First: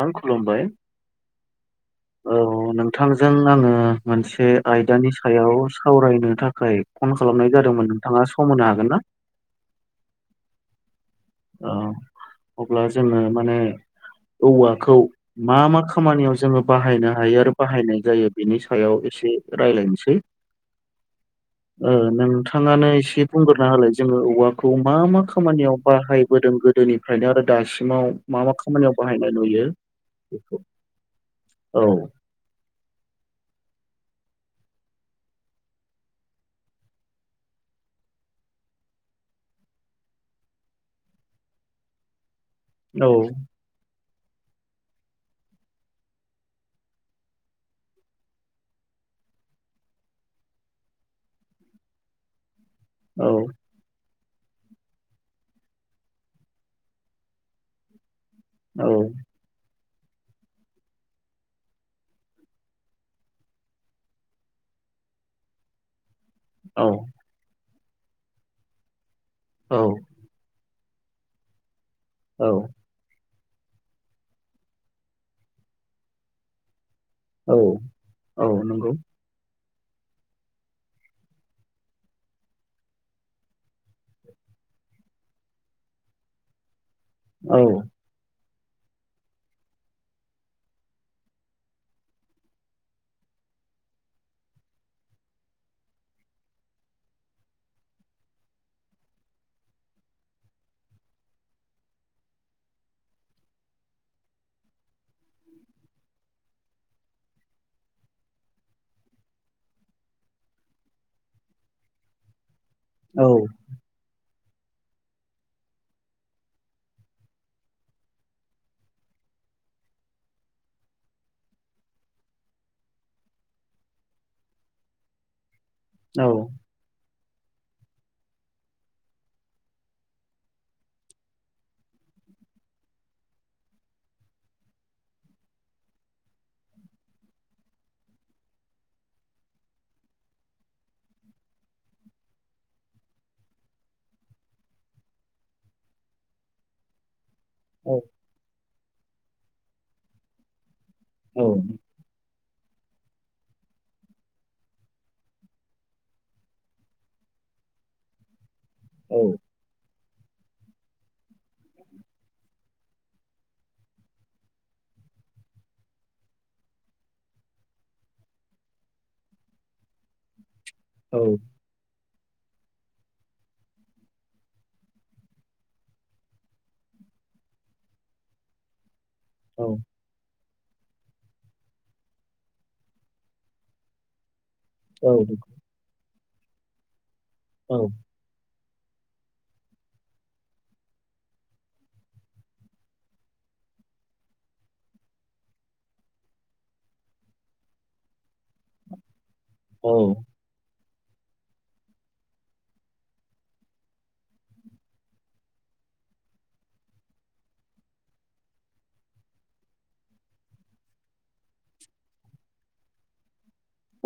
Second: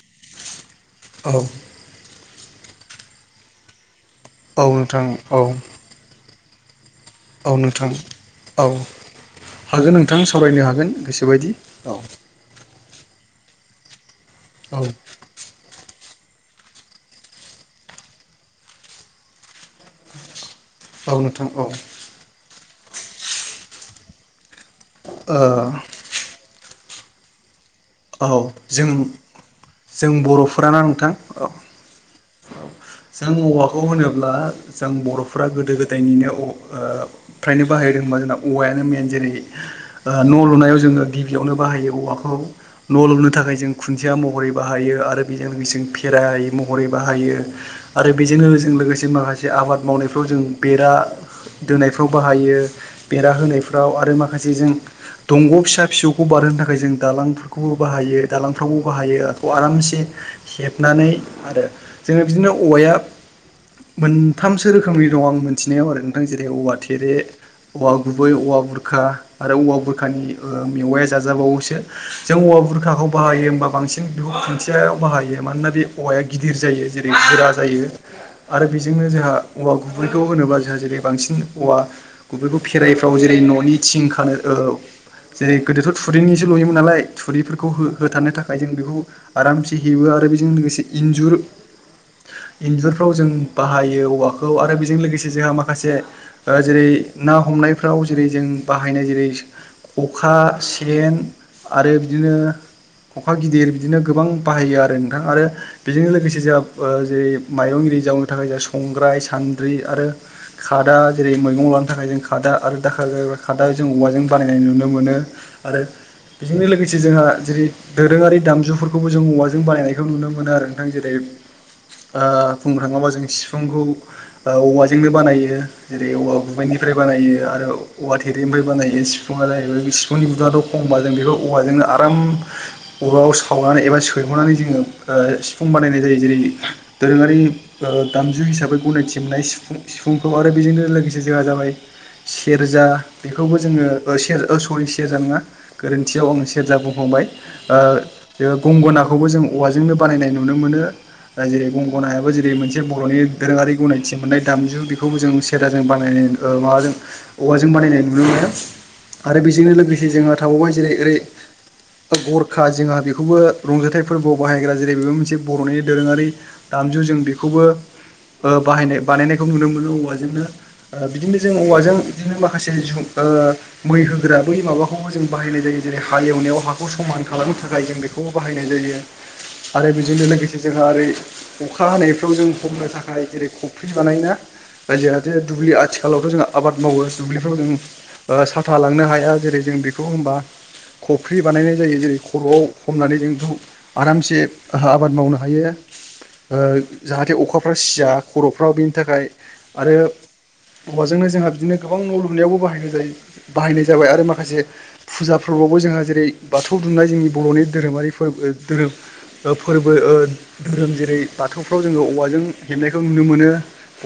नोंथां खुलुमबाय औ औ नोंथांजों आङो मोनसे औ नोंथां आयदानि औ सायाव सावरायनो थाखाय फन खालामनाय औ नोंथां जादोंमोन नोंथाङा सम औ होनो हागोन ना हागोन नोंथां सावरायनो हागोन गोसोबायदि औ अब्ला जोङो माने औ औवाखौ मा मा खामानियाव जोङो बाहायनो हायो आरो बाहायनाय जायो बेनि सायाव एसे रायलायनोसै औ नोंथां औ नोंथाङानो एसे बुंग्रोना होलाय जोङो औवाखौ मा मा ओ खामानियाव बाहाय गोदोनिफ्रायनो आरो दा सिमाव औ मा मा जों खामानियाव बाहायनाय नुयो जों बेखौ बर'फोराना नोंथां औ जों औवाखौ होनोब्ला जों बर'फोरा गोदो गोदायनिनो ओ फ्रायनो बाहाय जे होनबा जोंना औवायानो मेन जेरै न' लुनायाव जोङो गिबियावनो बाहायो औवाखौ न' औ लुनो थाखाय जों खुन थिया महरै बाहायो आरो बेजों लोगोसे भेराय महरै बाहायो आरो बेजों लोगोसे माखासे आबाद मावनायफ्राव जों बेरा दोनायफ्राव बाहायो औ बेरा होनायफ्राव आरो माखा से जों दंग' फिसा फिसौखौ बारहोनो थाखाय जों दालांफोरखौबो बाहायो दालांफ्रावबो औ बाहायोखौ आरामसे हेबनानै आरो जोङो बिदिनो औवाया मोनथामसो रोखोमनि दं आं मोनथिनायाव आरो जेरै औवा थेरे औवा गुबै औवा बुरखा आरो औ औवा बुरखानि मेवाइया जाजाबावोसो जों औवा बुरखाखौ बाहायो होनबा बांसिन खुन्थियायाव बाहायो मानोना बे औवाया गिदिर जायो जेरै गोरा औ जायो औ आरो नंगौ बेजोंनो जोंहा औवा गुबैखौ होनोबा जोंहा जेरै बांसिन औवा गुबैखौ फेराइफ्राव जेरै न'नि थिं खानो औ जेरै गोदोथ' थुरिनिसो लुयोमोन नालाय औ थुरिफोरखौ हो होथारानो था खाय जों बेखौ आरामसे हेबो आरो बेजों लोगोसे इन्जुर इन्जुरफ्राव जों बाहायो औवाखौ आरो बेजों लोगोसे जोंहा माखासे ओ जेरै ना हमनायफ्राव जेरै जों बाहायनाय जेरै खखा सेन आरो बिदिनो खखा गिदिर बिदिनो गोबां बाहायो आरो नोंथां आरो बेजोंनो लोगोसे जोंहा जेरै माइरंगिरि जावनो थाखाय जों संग्राय सान्द्रि आरो खादा जेरै मैगं नि थाखाय जों खादा आरो दाखा औ खादा जों औवाजों बानायनाय नुनो मोनो आरो बेजोंनो लोगोसे जोंहा जेरै दोरोङारि दामजुफोरखौबो जों औवाजों बानायनायखौ नुनो मोनो आरो नोंथां जेरै ओ बुंनो थांङोबा जों सिफुंखौ औवाजोंनो बानायो जेरै औ औवा गुबुबैनिफ्राय बानायो आरो औवा थेरैनिफ्राय बानायो सिफुं जाहैबाय बे सिफुंनि गुदुंआथ' खमबा जों बेखौ औवाजोंनो आराम औवाखौ सावनानै एबा सैहरनानै जोंङो सिफुं बानायनाय जायो जेरै दोरोंङारि दामजु हिसाबै गनायथि मोननाय सिफुंखौ आरो बेजोंनो लोगोसे जोंहा ओफाय सेरजा बेखौबो जोंङो सेर सरि सेरजा नंङा गोरोन्थियाव आं सेरजा बुंहावबाय औ ओ गंगनाखौबो जों औवाजोंनो बानायनाय नुनो मोनो जेरै गंगोनायाबो मोनसे बर'नि दोरोङारि गनायथि मोननाय दामजु बेखौबो जों सेरजाजों बानायनाय ओ माबाजों औवाजों बानायनाय नुनो मोनो औ आरो बेजोंनो लोगोसे जोंहा थाबावबाय जेरै ओरै दा गरखा जोंहा बेखौबो रंजाथाइ फोरबोआव बाहायग्रा जेरै बेबो मोनसे बर'नि दोरोंङारि दामजु जों बेखौबो बाहायनाय बानायनायखौ नुनो मोनो औवाजोंनो औ बिदिनो जों औवाजों बिदिनो माखासे ओ मै होग्रा बै माबाखौबो जों बाहायनाय जायो जेरै हाल एवनायाव हाखौ समान खालामनो थाखाय जों बेखौ बाहायनाय जायो आरो बेजोंनो लोगो से जोंहा ओरै अखा हानायफ्राव जों हमनो थाखाय जेरै खफ्रि बानायोना औ जायाहाथे दुब्लि आथिखालावथ' जोंहा आबाद मावो दुब्लिफ्राव जों सान फालांनो हाया जेरै जों बेखौ होनोमबा। खफ्रि बानायनाय जायो जेरै खर'आव हमनानै जोंथ आरामसे आबाद मावनो। हायो जाहाथे अखाफ्रा सिया खर'फ्र्रा बेनि थाखाय। औ आरो औवाजोंनो जोंहा बिदिनो गोबां न' लुनायावबो बाहाय जायो बाहायनाय जाबाय आरो माखासे फुजा फोरबोआवबो। जोंहा जेरै बाथौ दुमनाय जोंनि बर'नि धोरोमारि फोरबो। धोरोम जेरै बाथौफ्राव जोंङो औवाजों हेबनायखौ नुनो मोनो।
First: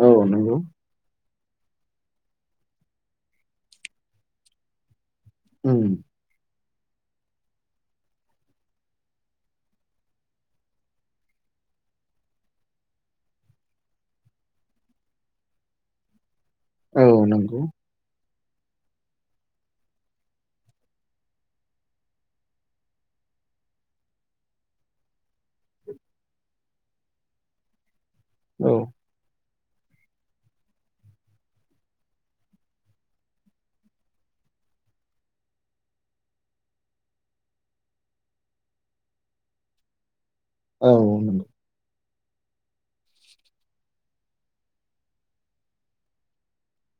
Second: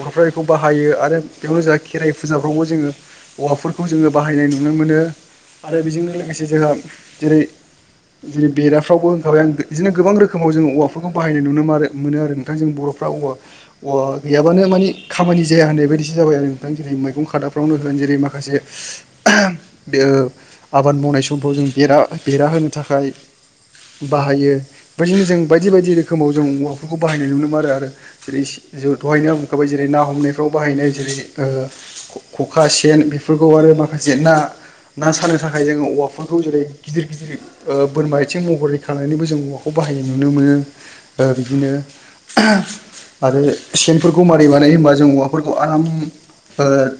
औ फोरा बेखौ नंगौ बाहायो आरो। बेयावनो जोंहा खेराइ फुजाफ्रावबो जोंङो हौवाफोरखौ जोंङो बाहायनाय नुनो मोनो। आरो उम बेजोंनो लोगोसे जोंहा। जेरै जेरै बेराफ्रावबो होनखाबाय आं बिदिनो गोबां रोखोमाव जोंङो औवा। बानाय नाय नुयो आरो नोंथां बर'फ्रा औवा गैयाबानो खामानि जाया। जाबाय आरो जेरै औ मैं नंगौ खादाफ्रावनो होनोग जेरै माखासे बे आबाद मावनाय समखौ जों बेरा बेरा होनो थाखाय बाहायो बेदिनो जों बायदि बायदि बायदि रोखोमाव जों औवाफोरखौ बाहायनाय नुनो मोन आरो आरो औ जेरै दहायनाय। गो जेरै ना हमनायफ्राव बाहायनाय जेरै खखा सेन बेफोरखौ आरो माखासे ना। ना सानो थाखाय जोंङो औवाफोरखौ जेरै गिदिर गिदिर बोरमा आथिं महरैखांनानैबो जों औवाखौ बाहायनो मोनो। नुनो मोनो औ नंगौ बिदिनो। आरो सेनफोरखौ मारि बानायो होनोमबा जों औवाफोरखौ आराम।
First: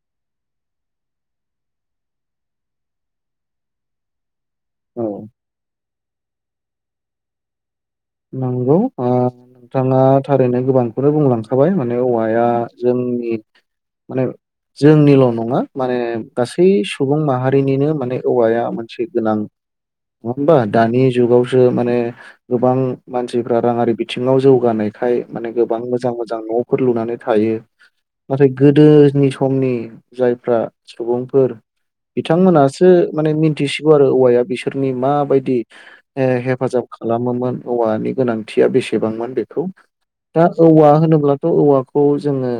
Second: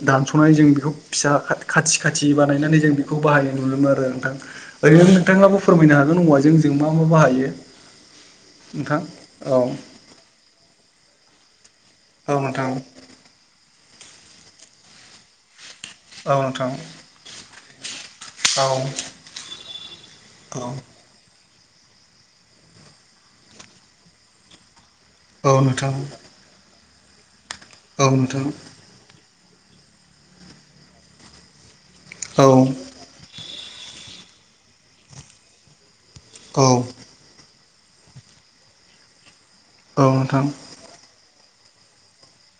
दानस'नानै जों बेखौ फिसा खाथि खाथि बानायनानै जों बेखौ बाहायनाय नुोमोन आरो नोंथां। औ ओरैनो नोंथांनाबो फोरमायनो हागोन ना जों जों मा मा बाहायो। नंगौ नोंथां औ नोंथांङा थारैनो गोबांखौनो बुंलांखाबाय माने। औ औवाया नोंथां जोंनि माने जोंनिल' नंङा। माने औ गासै नोंथां सुबुं माहारिनिनो माने। औवाया औ मोनसे गोनां नङा होमबा औ दानि जुगावसो माने गोबां। मानसिफ्रा राङारि बिथिङाव जौगानायखाय औ माने गोबां नोंथां मोजां मोजां न'फोर लुनानै थायो। औ नोंथां नाथाय गोदोनि समनि जायफ्रा सुबुंफोर औ बिथांमोनासो माने मिथिसिगौ आरो औवाया बिसोरनि माबायदि। औ हेफाजाब खालामोमोन औवानि गोनांथिया बेसेबांमोन बेखौ। दा नोंथां औवा होनोब्ला। थ' औवाखौ जोङो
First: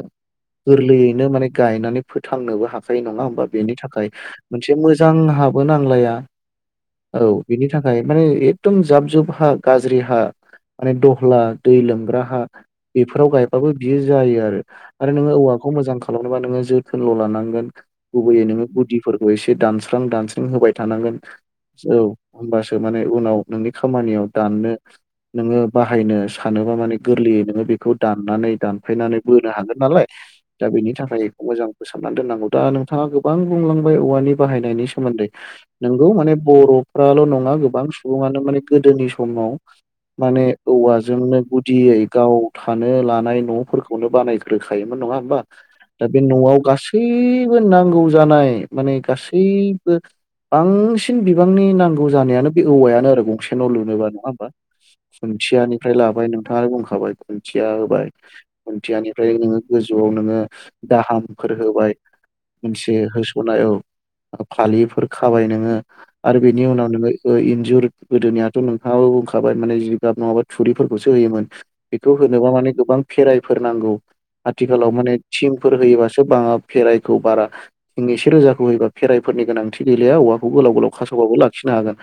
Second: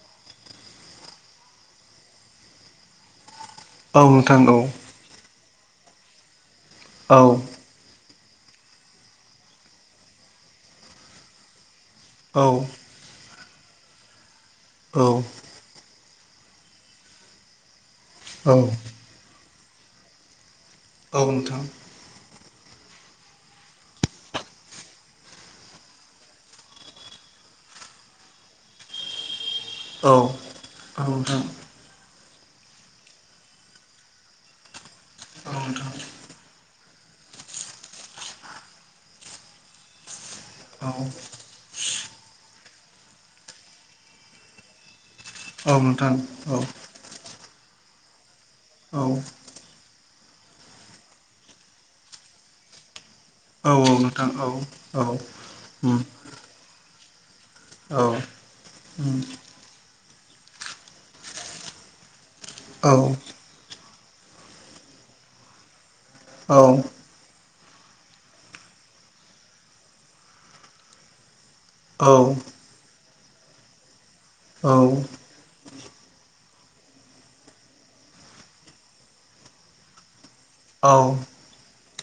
गोरलैयैनो माने गायनानै फोथांनोबो हाखायो नङा होमबा बेनि औ नोंथां औ थाखाय नोंथां औ नोंथां औ नोंथां औ मोनसे मोजां हाबो नांलाया औ बिनि थाखाय माने एकदम जाब जुब हा गाज्रि हा माने दहला दै लोमग्रा हा बेफोराव गायबाबो बियो जायो आरो आरो नोङो औवाखौ मोजां खा लामनोबा नोङो जोथोन ल' लानांगोन गुबैयै नोङो गुदिफोरखौ एसे दानस्रां दानस्रां होबाय। थानांगोन औ होमबासो माने उनाव नोंनि खामानियाव दाननो। नोङो बाहायनो सानोबा माने गोरलैयै नोङो बेखौ दाननानै दानफायनानै बो नो हागोन नालाय दा बेनि थाखाय बेखौ मोजां फोसाब ना दोननांगौ दा नोंथाङा गोबां बुंलांबाय औवानि बाहायनायनि सोमोन्दै नोंगौ माने बर' फ्राल' नङा गोबां सुबुङानो माने गोदोनि समाव माने औवाजोंनो गुदियै गाव थानो लानाय न'फोरखौनो बानायग्रोखायोमोन नङा। होमबा औ दा नोंथां बे न'आव औ गासैबो नांगौ जानाय। माने औ गासैबो बांसिन बिबांनि नांगौ जानायानो बे औवायानो आरो। गंसे न' औ लुनोबा नङा नोंथां औ होमबा औ खुन्थियानिफ्राय उम लाबाय नोंथाङानो बुंखाबाय। खुन्थिया औ होबाय उम खुन्थियानिफ्राय नोङो गो जौआव नोङो दाहामफोर होबाय औ मोनसे होस'नाय‌ औ। फालिफोर खाबाय नोङो आरो औ बिनि उनाव नोङो इन्जुर गोदोनियाथ' नो थाङाबो बुंखाबाय माने जिगाब नङाबा थुरिफोरखौसो होयोमोन बेखौ औ होनोबा माने गोबां फेराइफोर नांगौ औ आथिखालाव माने थिं फोर होयोबासो बाङा भेराइखौ बारा जों एसे रोजाखौ होयोबा भेराइफोरनि गोनांथि गैलाया औवा खौ गोलाव गोलाव खासावबाबो लाखिनो हागोन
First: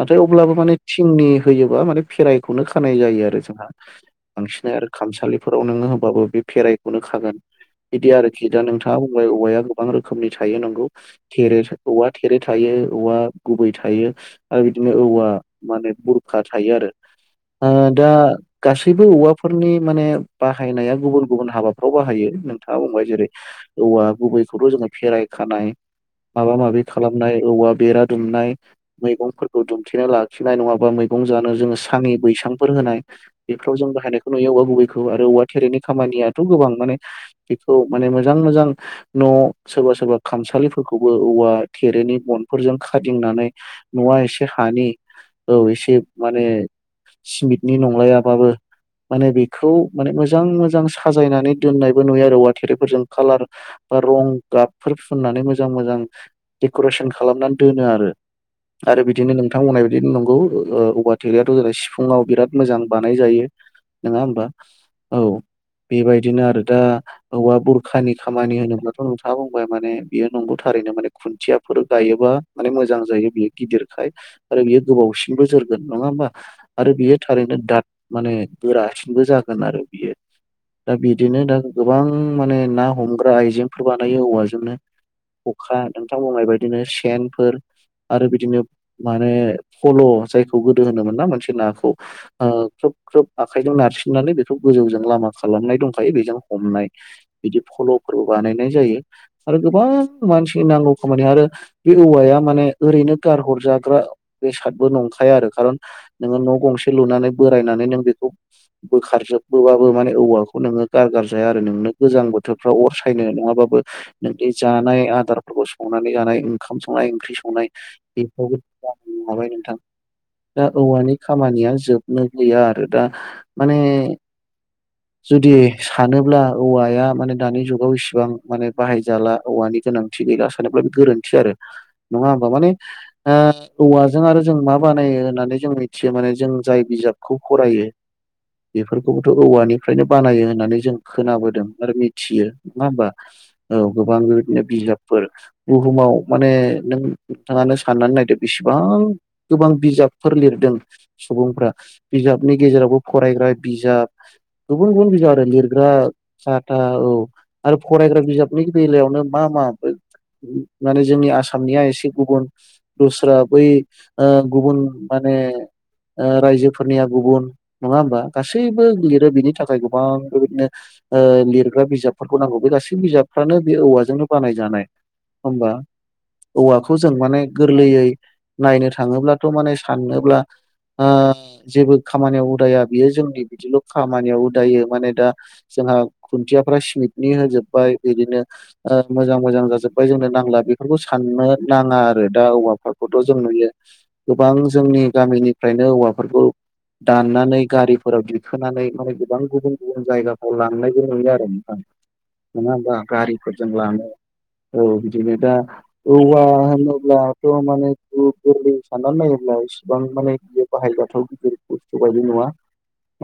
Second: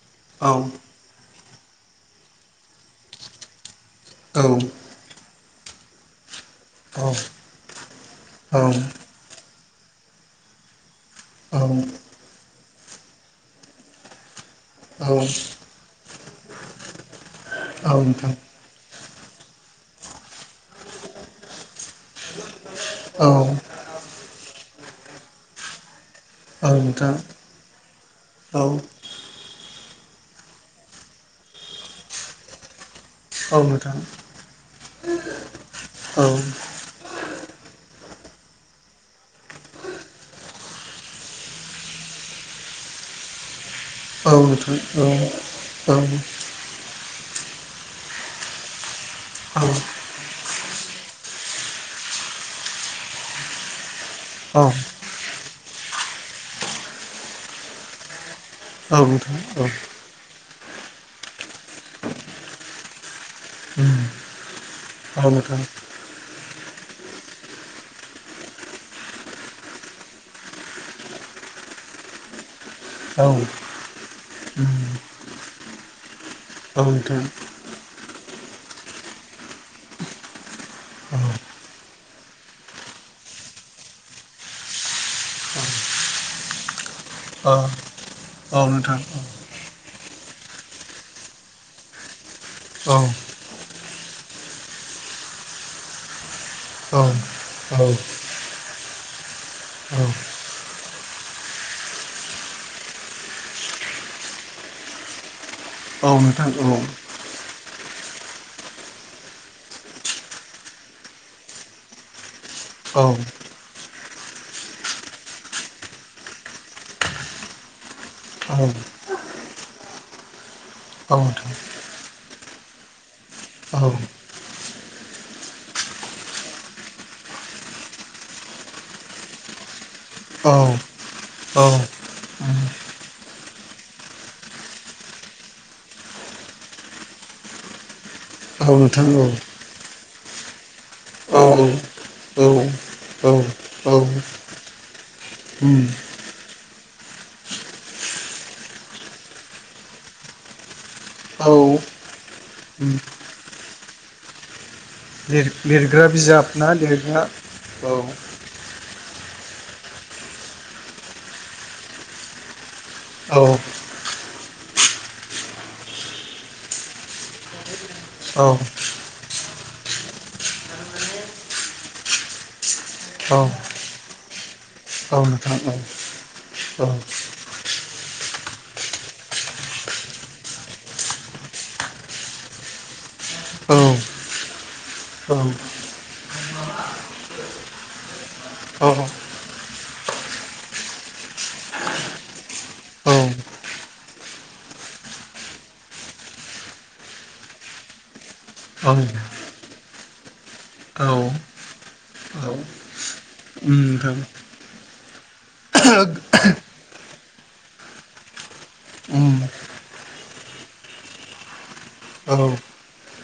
नाथाय औ औ अब्लाबो माने थिंनि होयोबा माने फेरायखौनो खानाय जायो आरो जोंहा औ बांसिन आरो खामसालिफोराव नोङो होबाबो बे फेरायखौनो खागोन बिदि आरोखि दा नोंथाङा बुंबाय औवाया गोबां रोखोमनि थायो नंगौ थेरे औवा थेरे थायो औवा गुबै थायो आरो बिदिनो औवा माने बुरखा थायो आरो ओ दा नोंथां गासै खिनथु औवाफोरनि माने बाहायनाया गुबुन गुबुन हाबा फ्राव बाहायो नोंथाङा बुंबाय जेरै औ नोंथां औ औवा गुबैखौथ' जोङो फेराय खानाय माबा औ माबि नोंथां खालामनाय औवा बेरा दुमनाय औ नोंथां औ नोंथां औ उम औ नोंथां औ उम औ नोंथां औ ओ मैगंफोरखौ दुमथिना ला- खिनाय नङाबा मैगं जानो जोङो सानि बैसांफोर होनाय औ नोंथां औ बेफ्राव जों बाहायनायखौ नुयो औवा गुबैखौ आरो औवा थेरेनि खामानियाथ' गोबां माने बेखौ माने मोजां मोजां न' सोरबा सोरबा खामसालि फोरखौबो औवा थेरेनि बनफोरजों खादंनानै न'आ एसे हानि औ एसे माने सिमेटनि नंलायाबाबो माने बेखौ माने मोजां मोजां साजायनानै दोननायबो नुयो आरो औवाथेरेफोरजों कालार बा रं गाबफोर फुननानै मोजां मोजां डेक'रेसन खालामनानै दोनो आरो औ आरो बिदिनो नोंथां बुंनाय बादि ओ औवा थेरेयाथ' ओरै सिफुङाव बिराद मोजां बा- नाय जायो नङा होमबा औ बेबायदिनो आरो दा औवा बुरखानि खामानि होनोब्लाथ' नोंथाङा बुंबाय माने बियो नंगौ थारैनो माने खुन्थिया फोर गायोबा माने मोजां जायो बियो गिदिरखाय आरो बेयो गोबावसिनबो जोरगोन नङा होमबा आरो बियो नोंथां थारैनो दाद माने गोरासिनबो जागोन आरो बियो दा बिदिनो दा गोबां माने ना हमग्रा आइजेंफोर बानायो औवाजोंनो अखा नोंथां बुननायबायदिनो सेनफोर आरो बिदिनो माने फल' जायखौ गोदो होनोमोन ना मोनसे नाखौ ओ ख्रोब ख्रोब आखाइजों नारसिननानै बेखौ गोजौजों लामा खालामनाय दंखायो बेजों हमनाय बिदि फल'फोर बानायनाय जायो आरो गोबां मानसि नांगौ खामानि आरो बे औवाया माने ओरैनो गारहर जा ग्रा बेसादबो नंखाया आरो कारन नोङो न'गंसे लुनानै बोरायनानै नों बेखौ बोखार जोबहोबाबो माने औवाखौ नोङो गारगारजाया आरो नोंनो गोजां बो बोथोरफ्राव अर औ सायनो नङाबाबो नोंनि जानाय आदारफोरखौ संनानै जानाय ओंखाम संनाय ओंख्रि संनाय औ औ बेफोरावबो [unintelligible] हाबाय नोंथां दा औवानि औ नोंथां खामानिया जोबनो गैया आरो दा माने जुदि सानोब्ला औवाया माने दानि जुगाव इसिबां माने बाहायजाला औवानि गोनां दि गैला औ सानोब्ला बे गोरोन्थि आरो औ नङा होबा माने ओ औवाजों आरो जों मा बानायो होननानै जों मिथियो माने जों जाय बिजाबखौ फरायो। औ नोंथां औ बेफोरखौबोथ' औवानिफ्रायनो बानायो होननानै जों औ खोनाबोदों आरो मिथियो औ नङा होमबा औ गोबां बेदिनो बिजाबफोर उम बुहुमाव माने नों नोंथाङानो साननानै नायदो बेसेबां गोबां बिजाबफोर लिरदों औ सुबुंफ्रा बिजाबनि उम गेजेरावबो फरायग्रा बिजाब गुबुन गुबुन बिजाब आरो लिर लिरग्रा बिजाब ना साथा लिरग्रा औ आरो फरायग्रा बिजाबनि बेलायावनो मा मा माने जोंनि आसामनिया एसे गुबुन दस्रा औ बै ओ गुबुन माने रायजोफोरनिया गुबुन नङा होमबा औ गासैबो लिर बेनि थाखाय गोबां बेबायदिनो ओ लिरग्रा बिजाबफोरखौ नांगौ बे गासैबो बिजाबफ्रानो बे औवाजों बानाय जाय औ नोंथां औ। औवाखौ जों माने गोरलैयै नायनो थाङोब्लाथ' माने साननोब्ला। जेबो खामानियाव उदाया बियो जोंनि औ बिदिल' खामानियाव उदायो माने दा। जोंहा खुन्थियाफ्रा सिमेटनि होजोबबाय बिदिनो औ मोजां मोजां जाजोब्बाय जोंनो नांला बे बेखौ साननो नाङा आरो। दा औवाफोरखौथ' जों नुयो गोबां जोंनि गामिनिफ्रायनो औवाफोरखौ। दाननानै गारिफोराव दिखोनानै माने गोबां गुबुन गुबुन जायगाफ्राव लांनायबो नुयो आरो नोंथां। नङा होमबा गारिफोरजों उम लानो नोंथां औ बिदिनो दा औवा होनो ब्लाथ' माने साननानै उम नायोब्ला इसिबां माने बियो बाहायजाथाव गिदिरखौ। गौ बायदि औ नङा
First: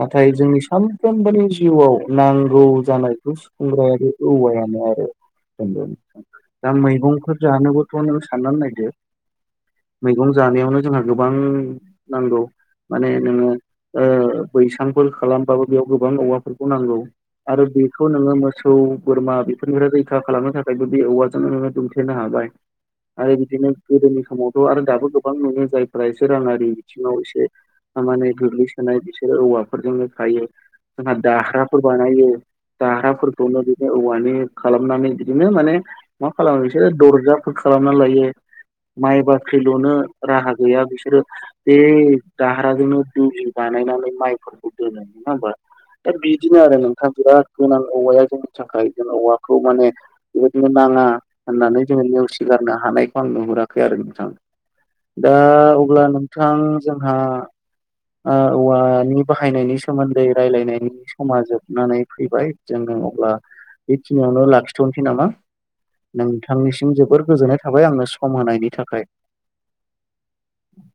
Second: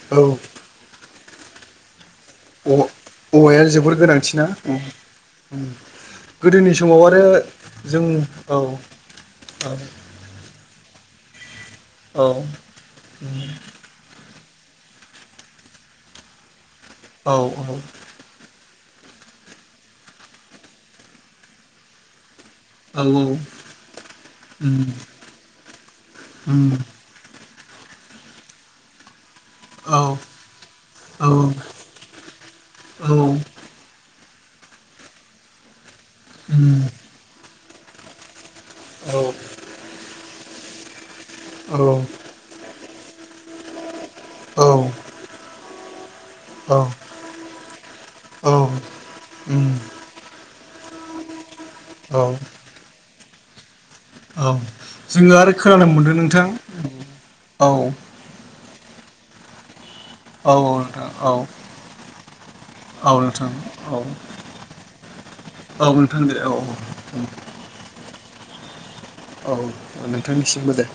नाथाय औ जोंनि सानफ्रोमबोनि जिउआव नांगौ जानाय। [unintelligible] औवाया जोबोर गोनांथि ना औवायानो उम आरो उम दा गोदोनि समाव आरो मैगंफोर जानोबोथ' जों नों साननानै औ नायदों। मैगं जानायावनो जोंहा गोबां। औ औ नांगौ माने नोङो ओ बैसांफोर खालामबाबो बेयाव गोबां औवा। नांगौ औ आरो बेखौ नो सौ बोरमा बेफोरनिफ्राय रैखा खालामनो थाखायबो बे औवाजोंनो दुमथेनो हाबाय। औ आरो औ। बिदिनो गोदोनि समावथ' आरो दाबो गोबां नुयो जायफ्रा एसे राङारि उम बिथिङाव एसे। थामाने दुब्लि सोनाय बिसोरो औ औवाफोरजोंनो खायो जोंहा औ दाख्राफोर बानायो। दाह्राफोरखौनो बिदिनो औवानि खालामनानै बिदिनो माने मा खालामो उम बिसोरो दरजाफोरखौ। खालामना लायो औ माइ बाख्रि लुनो राहा गैया बिसोरो औ बे दाह्राजोंनो दौज बानायनानै। माइ औ फोरखौ दोनो उम नङा होनबा दा बिदिनो आरो नोंथां बिराद गोनां औवाया जोंनि थाखाय जों औवाखौ माने बेबायदिनो ना ङा होननानै जोङो औ नेवसिगारनो हानायखौ आं नुहुराखै आरो नोंथां। दा जोङो आरो खोनानो अब्ला मोनदों नोंथां जोंहा औ औवानि बाहायनायनि सोमोन्दै रायलायनायनि औ औ नोंथां औ समा जोबनानै फैबाय। जों औ अब्ला नोंथां औ बेखिनियावनो लाखिथ'नोसै नामा? औ नोंथां दे औ नोंथांनिसिम जोबोर गोजोननाय थाबाय आंनो सम होनायनि थाखाय। औ नोंथांनिसिमबो दे